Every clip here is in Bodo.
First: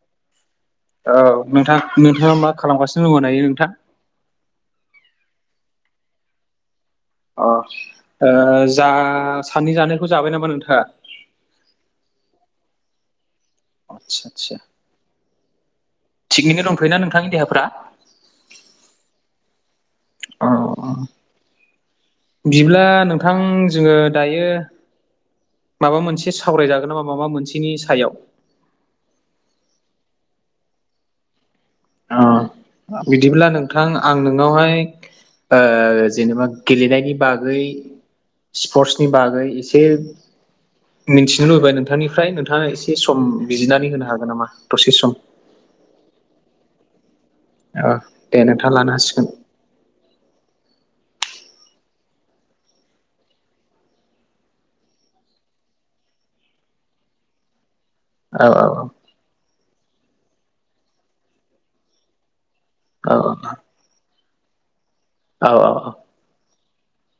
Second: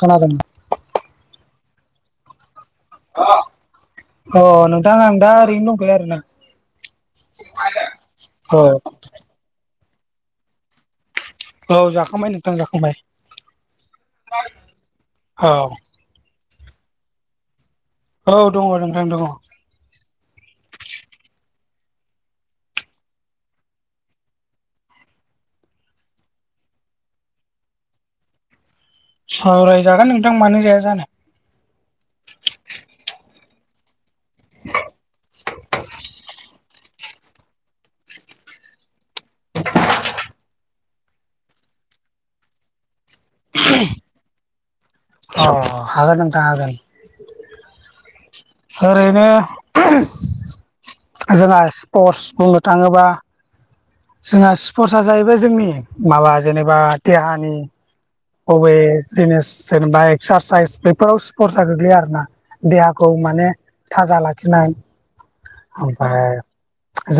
खोनादों [unintelligible] औ नोंथां नोंथाङा मा खालामगासिनो दङ' दायो नोंथां अ नोंथां आं दा ओरैनो दंथ' आरो ना अ ओ औ जा सानैनि जानायखौ जाबाय नामा नोंथाङा औ जाखांबाय नोंथां जाखांबाय आदसा आदसा औ थिगैनो दंथ'यो ना नोंथांनि देहाफ्रा औ दङ नोंथां दङ औ ओ बिदिब्ला नोंथां जोङो दायो माबा मोनसे सावरायजागोन नामा माबा मोनसेनि सायाव सावरायजागोन नोंथां मानो जाया जानो अ बिदिब्ला नोंथां आं नोंनावहाय जेनेबा गेलेनायनि बागै स्पर्टसनि बागै एसे मिन्थिनो लुबैबाय नोंथांनिफ्राय नोंथाङा एसे सम बिजिरनानै होनो हागोन नामा दसे सम अ हागोन नोंथां हागोन अ ओरैनो जोंहा स्पर्टस बुंनो थाङोब्ला जोंहा स्पर्टस जाहैबाय जोंनि माबा जेनेबा देहानि औ औ बबे औ जिनिस जेनेबा एक्सारसाइस बेफोराव स्पर्सा गोग्लैयो आरो ना देहाखौ औ माने थाजा लाखिनाय औ ओमफ्राय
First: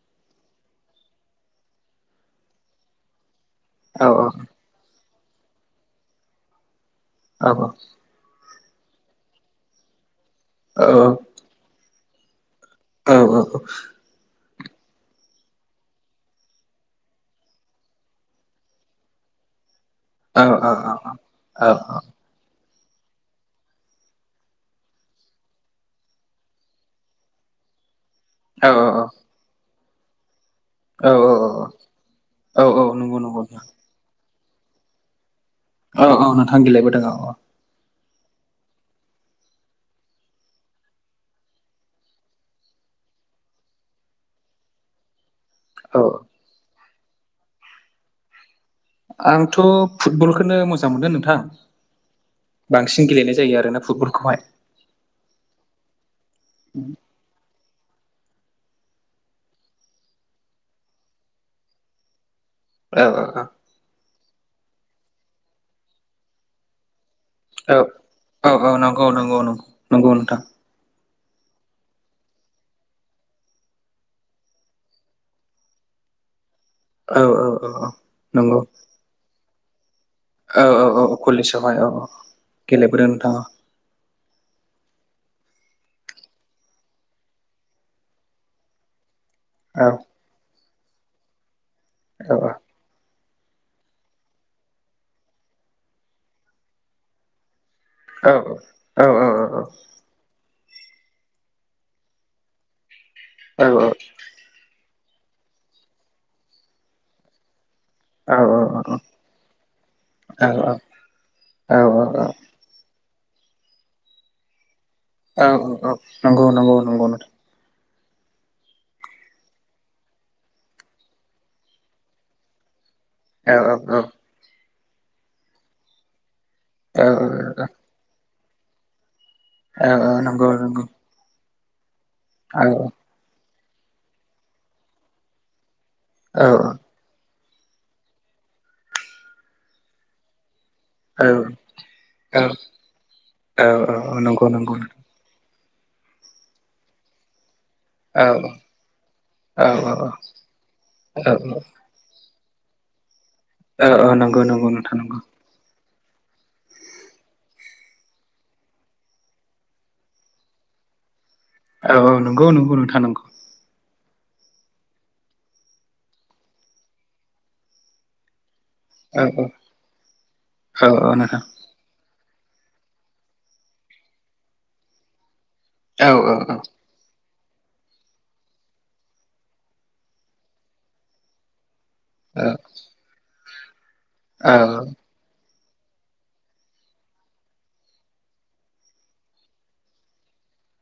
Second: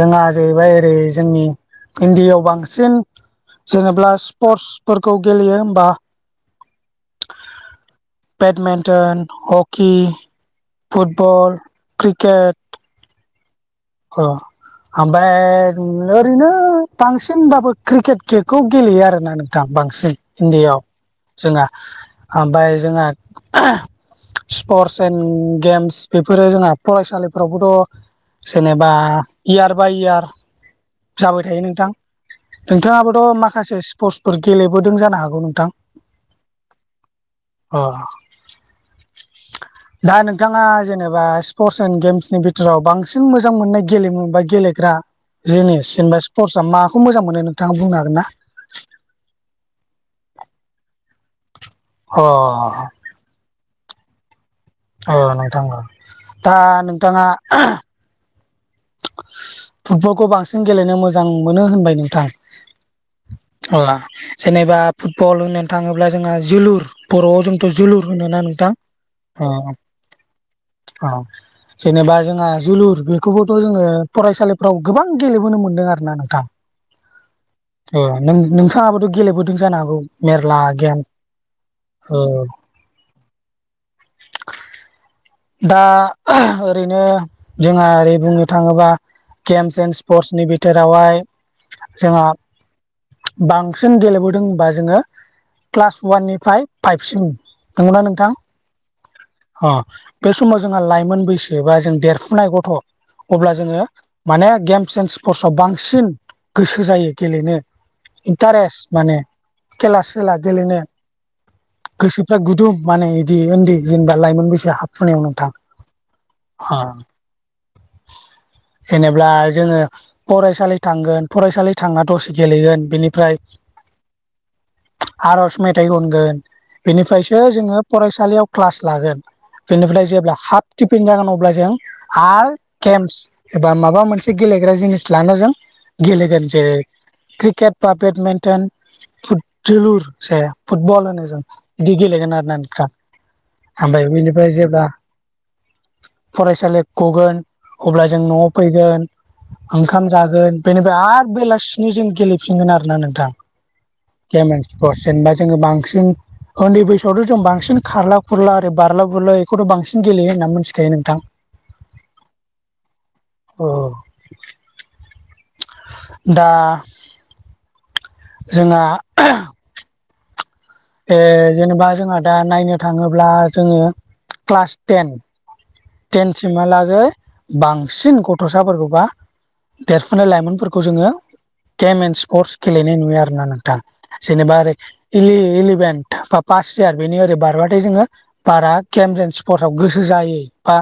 जोंहा जाहैबाय ओरै जोंनि इण्डियायाव बांसिन जेनेबा स्पर्टसफोरखौ गेलेयो होमबा औ बेडमिन्टन हकि फुटबल क्रिकेट औ औ औ औ ओमफ्राय ओरैनो बांसिनबाबो क्रिकेट केखौ गेलेयो आरोना नोंथां बांसिन इण्डियाआव जोंहा ओमफ्राय जोंहा स्पर्टस एन्ड गेम्स बेफोरो जोंहा फरायसालिफोरावबोथ' जेनेबा इयार बाय इयार जाबाय थायो नोंथां औ नंगौ नोंथाङाबोथ' नंगौ माखासे स्पर्टस गेलेबोदों जानो हागौ नोंथां औ औ नोंथां गलायबोदोंङ औ अ दा नोंथाङा जेनेबा स्पर्टस एन्ड गेम्सनि बिथोराव बांसिन बांसिन मोजां मोननाय गेलेमु बा गेलेग्रा जिनिस औ जेनेबा सर्सआ माखौ मोजां मोनो नोंथाङा बुंनो हागोन ना आंथ' फुटबलखौनो मोजां मोनदों नोंथां अ बांसिन गेलेनाय जायो आरोना फुटबलखौहाय औ नोंथां दा नोंथाङा फुटबलखौ बांसिन गेलेनो मोजां मोनो होनबाय नोंथां औ औ औ अ जेनेबा फुटबल होननो थाङोब्ला जोंहा जोलुर बर'आव जोंथ' औ जोलुर होनो ना औ औ नोंथां नंगौ नंगौ नंगौ नंगौ नोंथां औ जेनेबा जोंहा जोलुर बेखौबो ' जोङो फरायसालिफ्राव गोबां गेलेबोनो मोन्दों आरो ना नोंथां औ औ औ औ ओ नंगौ नोंथाङाबोथ' गेलेबोदों जानो हागौ औ मेरला औ गेम औ औ कलेज जहाय औ औ गेलेबोदों नोंथाङा दा ओरैनो जोंहा ओरै बुंनो थाङोबा गेम्स औ एन्ड स्पर्ट्सनि बिथोरावहाय जोंहा औ बांसिन गेलेबोदों होनबा जोङो क्लास वाननिफ्राय फाइभसिन औ औ औ औ औ अ बे समाव जोंहा लाइमोन बैसो बा जों देरफुनाय गथ' अब्ला जोङो माने गेम्स एन्ड स्पर्टसआव बांसिन गोसो जायो गेलेनो औ औ इन्टारेस्ट औ माने खेला सेला औ गेलेनो औ गोसोफ्रा गुदुं माने बिदि उन्दै जेनबा लाइमोन बैसो हाब औ औ औ नंगौ नंगौ नंगौ नोंथां [inaudible] जेनेबाला जोङो फरायसालि थांगोन फरायसालि थांना दसे गेलेगोन बिनि ओमफ्राय औ औ आर'ज मेथाइ खनगोन औ बेनिफ्रायसो जोङो फरायसालियाव क्लास लागोन औ बेनिफ्राय औ जेब्ला नंगौ हाफ नंगौ टिफिन जागोन अब्ला जों आरो औ गेम्स एबा माबा मोनसे गेलेग्रा जिनिस लान जों औ गेलेगोन जेरै क्रिकेट बा बेडमिन्टन जोलुर से फुटबल औ होनो जों बिदि गेलेगोन आरो ना नोंथां ओमफ्राय औ नंगौ बेनिफ्राय नंगौ जेब्ला फरायसालि गगोन अब्ला जों औ औ न'आव औ फैगोन औ ओंखाम जागोन बेनिफ्राय आरो औ बेलासिनि जों गेले हाबफिनगोन आरो ना नोंथां औ नंगौ गे नंगौ नोंथां स्पर्ट नंगौ जेनेबा जोंङो बांसिन उन्दै बैसोआवथ' जों बांसिन खारला खुरला ओरै बारला बुरला बेखौथ' बांसिन गेलेयो होनना मिथिखायो नोंथां औ औ नंगौ नंगौ नोंथां नांगौ औ दा जोंहा अ औ औ औ ए नोंथां जेनेबा जोंहा दा नायनो थांङोब्ला जोंङो क्लास टेन औ औ औ ट्रेनसिहालागै बांसिन गथ'साफोरखौ बा देरफुनाय लाइमोनफोरखौ जोंङो केेम एन् स्पर्टस औ गेलेनाय नुयो आरो ना नोंथां जेनेबा औ औ इभेट बा पास हार बेनि ओरै बारबाथाय जोंङो बारा गेमस एन्ड स्पर्टसआव गोसो जायो बा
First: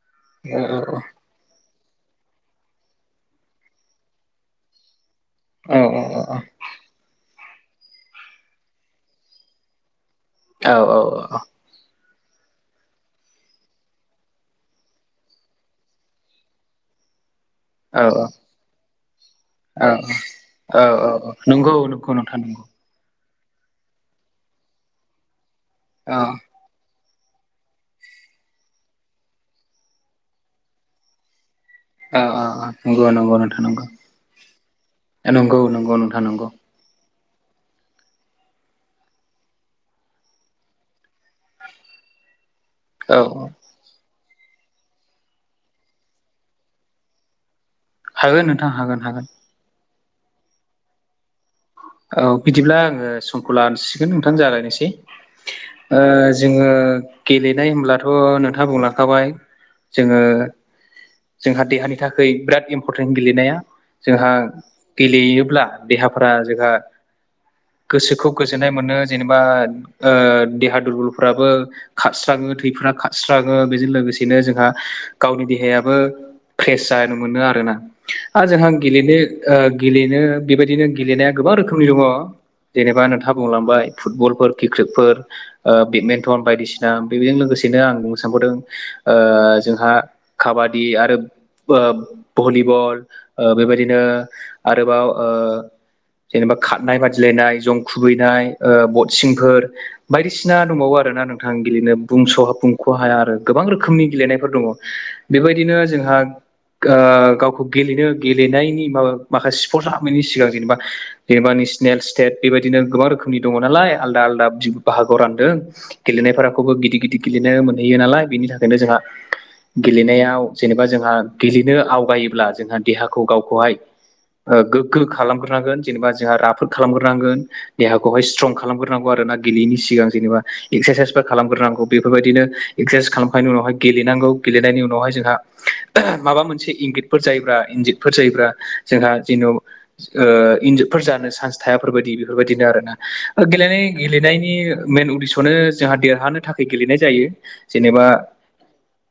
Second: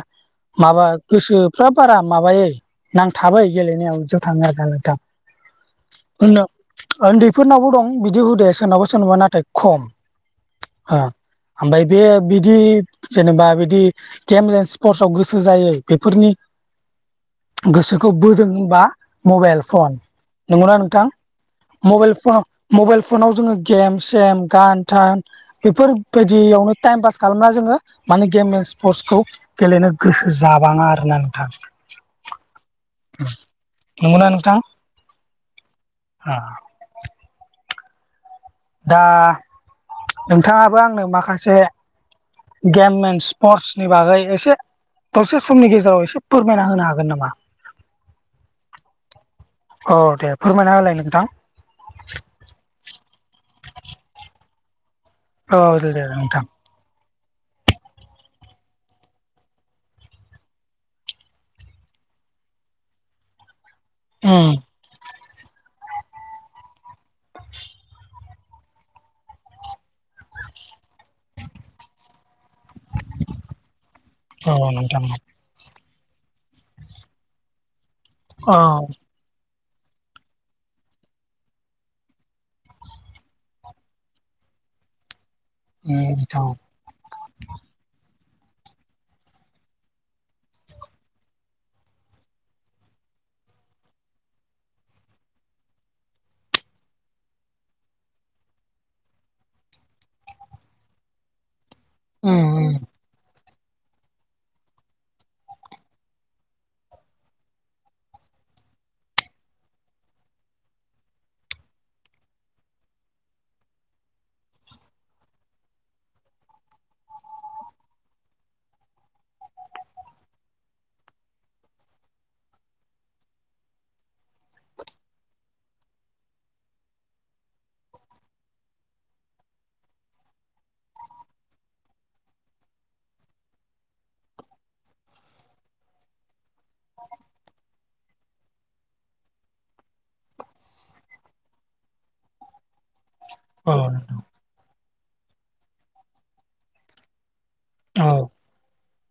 माबा गोसो फाब बारा माबायोै नांथाबाय गेलेनायाव ज' थांङो आरो आदा औ होन उन्दैफोरनावबो दं बिदि हुदाया सोरनावबा सोरनावबा नाथाय खम औ ओ औ औ ओमफ्राय बे बिदि जेनेबा बिदि गेम्स एन्ड स्पर्टसआव गोसो जायो बेफोरनि गोसोखौ औ बोदों होनबा मबाइल फन नंगौना औ औ नोंथां नंगौ नंगौ नोंथां मबाइल फन नंगौ मबाइल फनाव जोंङो गेम सेम गान थान औ बेफोरबायदियावनो टाइम पास खालामना जोङो माने गेम एन्ड स्पर्टसखौ गेलेनो गोसो जाबाङा आरो ना नोंथां औ औ नंगौ नंगौ नोंथां नंगौ नंगौना नोंथां नंगौ नंगौ नोंथां नंगौ दा नोंथांङाबो आंनो माखासे गेम औ एन्ड स्पर्ट्स नि बागै एसे दसे समनि गेजेराव एसे फोरमायना होनो हागोन नामा हागोन नोंथां हागोन हागोन औ दे फोरमायना होलाय नोंथां औ बिदिब्ला आंङो समखौ लानसिगोन नोंथां जालायनोसै औ दे दे नोंथां जोंङो गेलेनाय होनब्लाथ नोंथांङा बुंलांखाबाय जोंङो जोंहा देहानि थाखाय बिराद इम्परटेन्ट गेलेनाया जोंहा उम गेलेयोब्ला देहाफोरा जोंहा गोसोखौ गोजोननाय मोनो जेनेबा देहा दुरबलफ्राबो खारस्राङो थैफोरा खारस्राङो बेजों लोगोसेनो जोंहा औ नोंथां गावनि देहायाबो फ्रेस जानो मोनो आरोना आरो औ जोंहा गेलेनो गेलेनो बेबायदिनो गेलेनाया गोबां रोखोमनि दंङो जेनेबा नोंथांङा बुंलांबाय फुटबलफोर क्रिकेटफोर उम बेदमिन्टन नोंथां बायदिसिना बेजों लोगोसेनो आं बुंनो सानबावदों जोंहा खाबादि आरो भलिबल बेबायदिनो आरोबाव जेनेबा खारनाय बादिलायनाय जं खुबैनाय बक्सिंफोर बायदिसिना दंबावो आरोना नोंथां गेलेनो बुंस उम उम खहाया आरो गोबां रोखोमनि गेलेनायफोर दंङो बेबायदिनो जोंहा गावखौ गेलेनो गेलेनायनि माबा माखासे स्पर्टस आरमनि सिगां जेनेबा जेनेबा नेसनेल स्टेट बेबायदिनो गोबां रोखोमनि दंङो नालाय आलदा आलदा बाहागोआव रानदों गेलेनायखौबो गिदिर गिदिर गेलेनाय मोनहैयो नालाय बेनि थाखायनो जोंहा गेलेनायाव जेनेबा जोंहा गेलेनो आवगायोब्ला जोंहा देहाखौ गावखौहाय गोगो खालामग्रोनांगोन जेनेबा जोंहा राफोद खालामग्रोनांगोन देहाखौहाय स्ट्रं खालामग्रोनांगौ आरो ना गेलेयैनि सिगां जेनेबा एक्सारसाइसफोर खालामग्रोनांगौ बेफोरबायदिनो एक्सारसाइस खालामखांनायनि उनावहाय गेलेनांगौ गेलेनायनि उनावहाय जोंहा माबा मोनसे इंगितफोर जायोब्रा इन्जितफोर जायोब्ला जोंहा जेन इन्जफोर जानो चान्स थायाफोरबायदि बेफोरबायदिनो आरोना औ गेलेनाय गेलेनायनि मेन उदिसखौनो जोंहा देरहानो थाखाय गेलेनाय जायो जेनेबा नोंथां औ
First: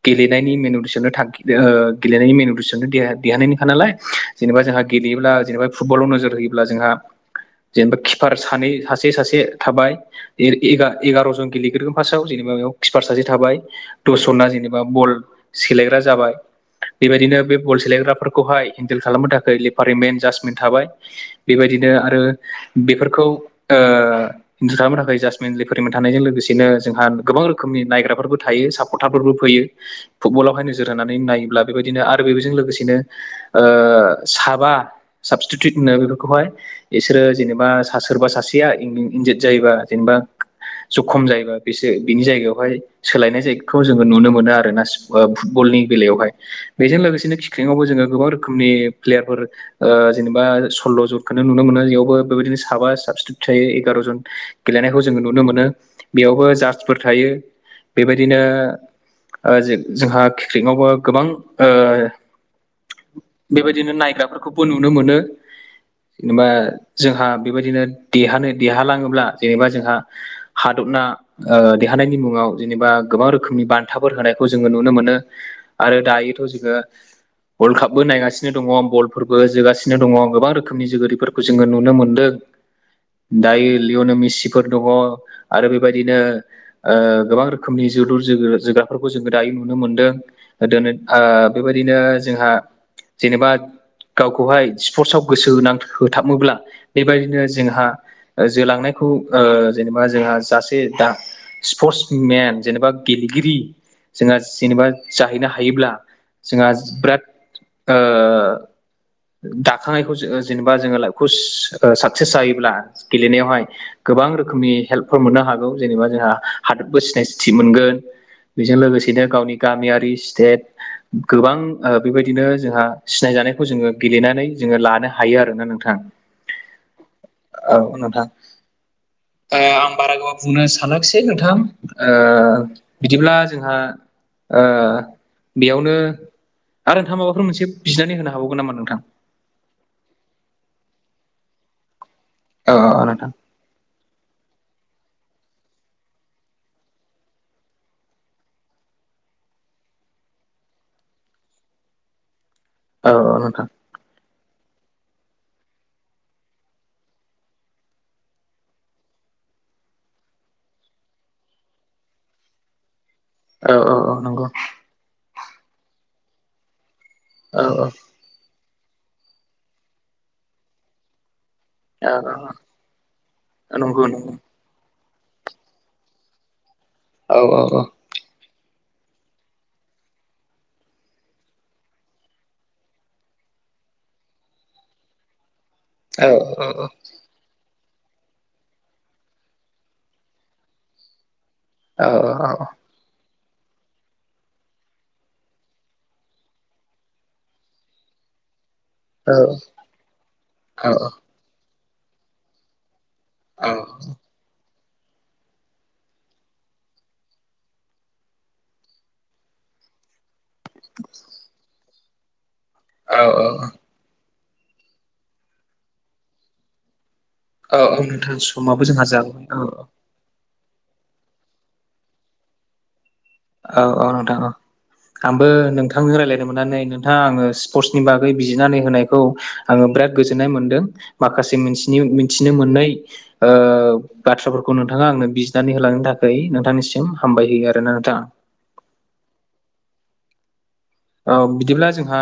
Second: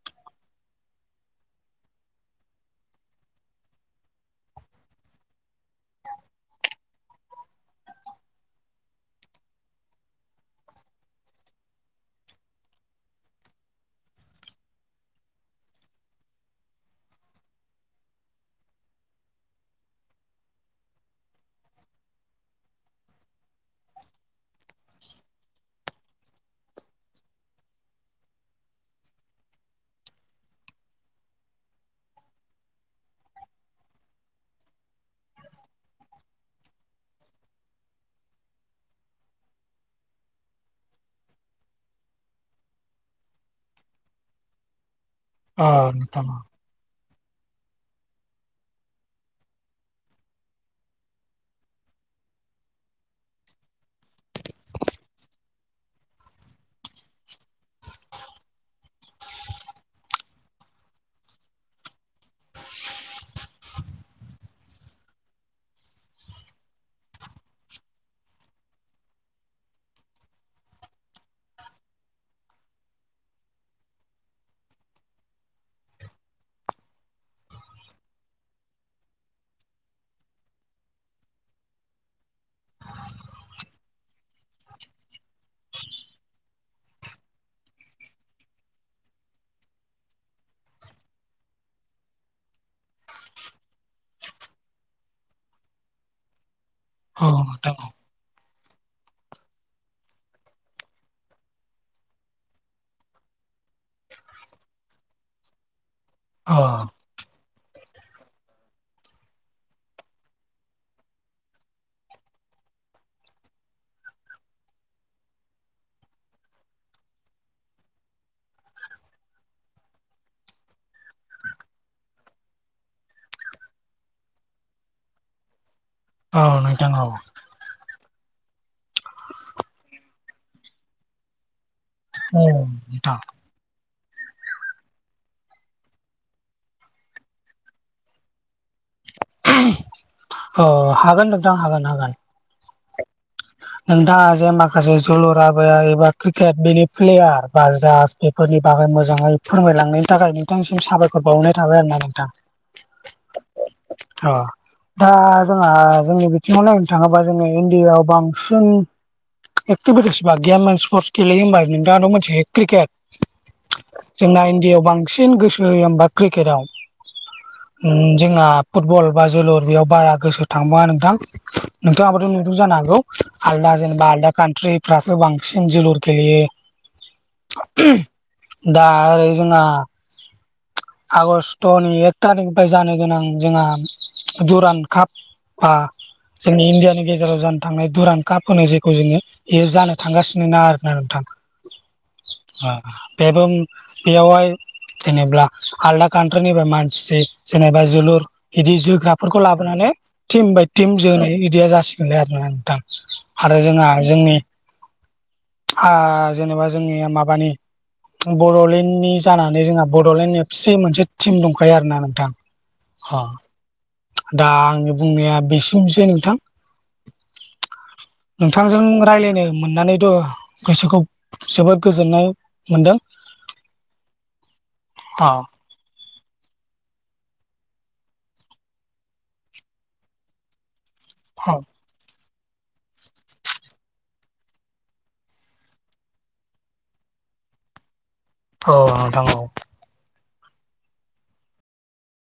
गेलेनायनि मेन उदेसा थांखि गेलेनायनि मेन उदेस देरहा देहानाय निखा नालाय जेनेबा जोंहा गेलेयोब्ला जेनेबा फुटबलाव नोजोर होयोब्ला जोंहा जेनेबा किपार सानै सासे सासे थाबाय एगारजन गेलेग्रोगोन फार्स्टआव जेनेबा बेयाव किपार सासे थाबाय दसजोना जेनेबा बल सेलायग्रा जाबाय बेबायदिनो बे बल सेलायग्राफोरखौहाय हेन्देल खालामनो थाखाय लेपारि मेन जास्टमेन्ट थाबाय बेबायदिनो आरो बेफोरखौ [inaudible] खालामनो थाखाय जासटमिन फोरोंबाय थानायजों लोगोसेनो जोंहा गोबां रोखोमनि नायग्राफोरबो थायो सापर्टारफोरबो फैयो फुटबलावहाय नोजोर होनानै नायोब्ला बेबायदिनो आरो बेजों लोगोसेनो साबा साबस्टिटुट होनो बेफोरखौहाय बिसोरो जेनेबा सा सोरबा सासेया इन्जित जायोबा जेनेबा जखम जायोबा बेसो बिनि जायगायावहाय सोलायनाय जायखौ जोङो नुनो मोनो आरोना फुटबलनि औ नोंथां बेलायावहाय बेजों लोगोसेनो खिख्रङावबो जोङो गोबां रोखोमनि प्लेयारफोर जेनेबा सल्ल' जनखौनो नुनो मोनो यावबो बेबायदिनो साबा साबसतितुथ थायो एगार' जन गेलेनायखौ जोङो नुनो मोनो बेयावबो जस्तसफोर थायो बेबायदिनो जो जोंहा क्रिकेतआवबो गोबां बेबायदिनो नायग्राफोरखौबो नुनो मोनो जेनेबा जोंहा बेबायदिनो देहानो देहालाङोब्ला जेनेबा जोंहा हादबना देरहानायनि मुङाव जेनेबा गोबां रोखोमनि बान्थाफोर होनायखौ जोङो नुनो मोनो। आरो दायोथ' जोङो वर्ल्ड कापबो नायगासिनो दङ बल फोरबो जोगासिनो दङ गोबां रोखोमनि बेफोरखौ जोङो नुनो मोनदों दायोलियावनो मिसिफोर दङ आरो बेबायदिनो गोबां रोखोमनि जोलुर जो जोग्राफोरखौ जोङो दायो नुनो मोनदों दो बेबायदिनो जोंहा जेनेबा गावखौहाय स्पर्टसआव गोसो होनां होथाबोब्ला औ बेबायदिनो नोंथां जोंहा जोलांनायखौ जेनेबा जोंहा जासे दा स्पर्ट्स मेन जेनेबा गेलेगिरि जोंहा जेनेबा जाहैनो हायोब्ला जोंहा औ बिराद ओ दाखांनायखौ जोङो जेनेबा जोङो लाइफखौ साक्सेस जायोब्ला गेलेनायावहाय गोबां रोखोमनि हेल्पफोर मोननो हागौ जेनेबा जोंहा हादोरबो सिनायथि मोनगोन बेजों लोगोसेनो गावनि गामियारि स्टेट गोबां बेबायदिनो जोंहा सिनायजानाय खौ जोङो गेलेनानै जोङो लानो हायो आरोना नोंथां औ नोंथां औ औ नोंथां आं बारा गोबाव बुंनो सानासै नोंथां औ नोंथां बिदिब्ला जोंहा बेयावनो आरो नोंथां माबाफोर मोनसे बिनानै हो हाबावगोन नामा नोंथां अ हागोन नोंथां हागोन हागोन ओ ओ नोंथां नोंथाङा जे माखासे जोलुआबोया [unintelligible] एबा क्रिकेट बेनि प्लेयार बा जा बेफोरनि बागै मोजाङै फोरमायलांनायनि थाखाय नोंथांसिम साबायखर बावनाय थाबाय आरो ना नोंथां औ नोंथां अ दा जोंहा जोंनि बिथिङाव नायनो थाङोबा जोङो इण्डियाव बां सिन एक्टिभिटिस बा गेम एन्ड स्पर्टस गेलेयो होमबा नोंथाङाथ' मोनसे क्रिकेट औ औ औ जोंना नंगौ इण्डियाआव बांसिन गोसो होयो होमबा क्रिकेटआव औ जोंहा फुटबल बा जोलुर बेयाव बारा गोसो थांबा नोंथां औ नोंथाङाबाथ' नुदों जानो हागौ औ आलदा नंगौ जेनेबा आलदा नंगौ कन्ट्रिफ्रासो बांसिन जोलुर गलियो औ औ औ दा ओरै जोंहा आगष्ट'नि एक थारिखनिफ्राय जानो गोनां जोंहा दुरान काप बा जों इण्डियान गे बाव जानो थांनाय दुरानखा फोनाय जायखौ जोङो बेयो जानो थांगासिनो ना आरो ना नोंथां बेबो बेयावहाय जेनेब्ला आलदा कान्ट्रिनि मानसि जेनेबा जोलुर बिदि जोग्रा फोरखौ लाबोनानै टिम बाय टिम जोनाय बिदिया जासिगोनलै आरो ना नोंथां आरो जोंहा जोंनि जेनेबा जोंनिया माबानि बड'लेण्डनि जानानै जोंहा बड'लेण्ड एपसि मोनसे टिम दंखायो आरो ना नोंथां अ औ औ दा आंनि बुंनाया बिसिमसै नोंथां औ नोंथां नोंथांजों समाबो जोंहा जाबाय राय्लायनो औ मोननानै द' गोसोखौ जोबोद गोजोननाय मोनदों औ औ नोंथां औ अ आंबो नोंथां नोंथांजों रायज्लायनो मोननानै नोंथाङा आङो स्पर्टसनि बागै बिजिरनानै होनायखौ आङो बिराद गोजोननाय मोनदों अ माखासे मिथि मिथिनो मोननाय ओ बाथ्राफोरखौ नोंथाङा आंनो बिजिरनानै होलांनो थाखाय नोंथांनिसिम हामबाय होयो आरोना नोंथाङा औ नोंथां औ औ बिदिब्ला जोंहा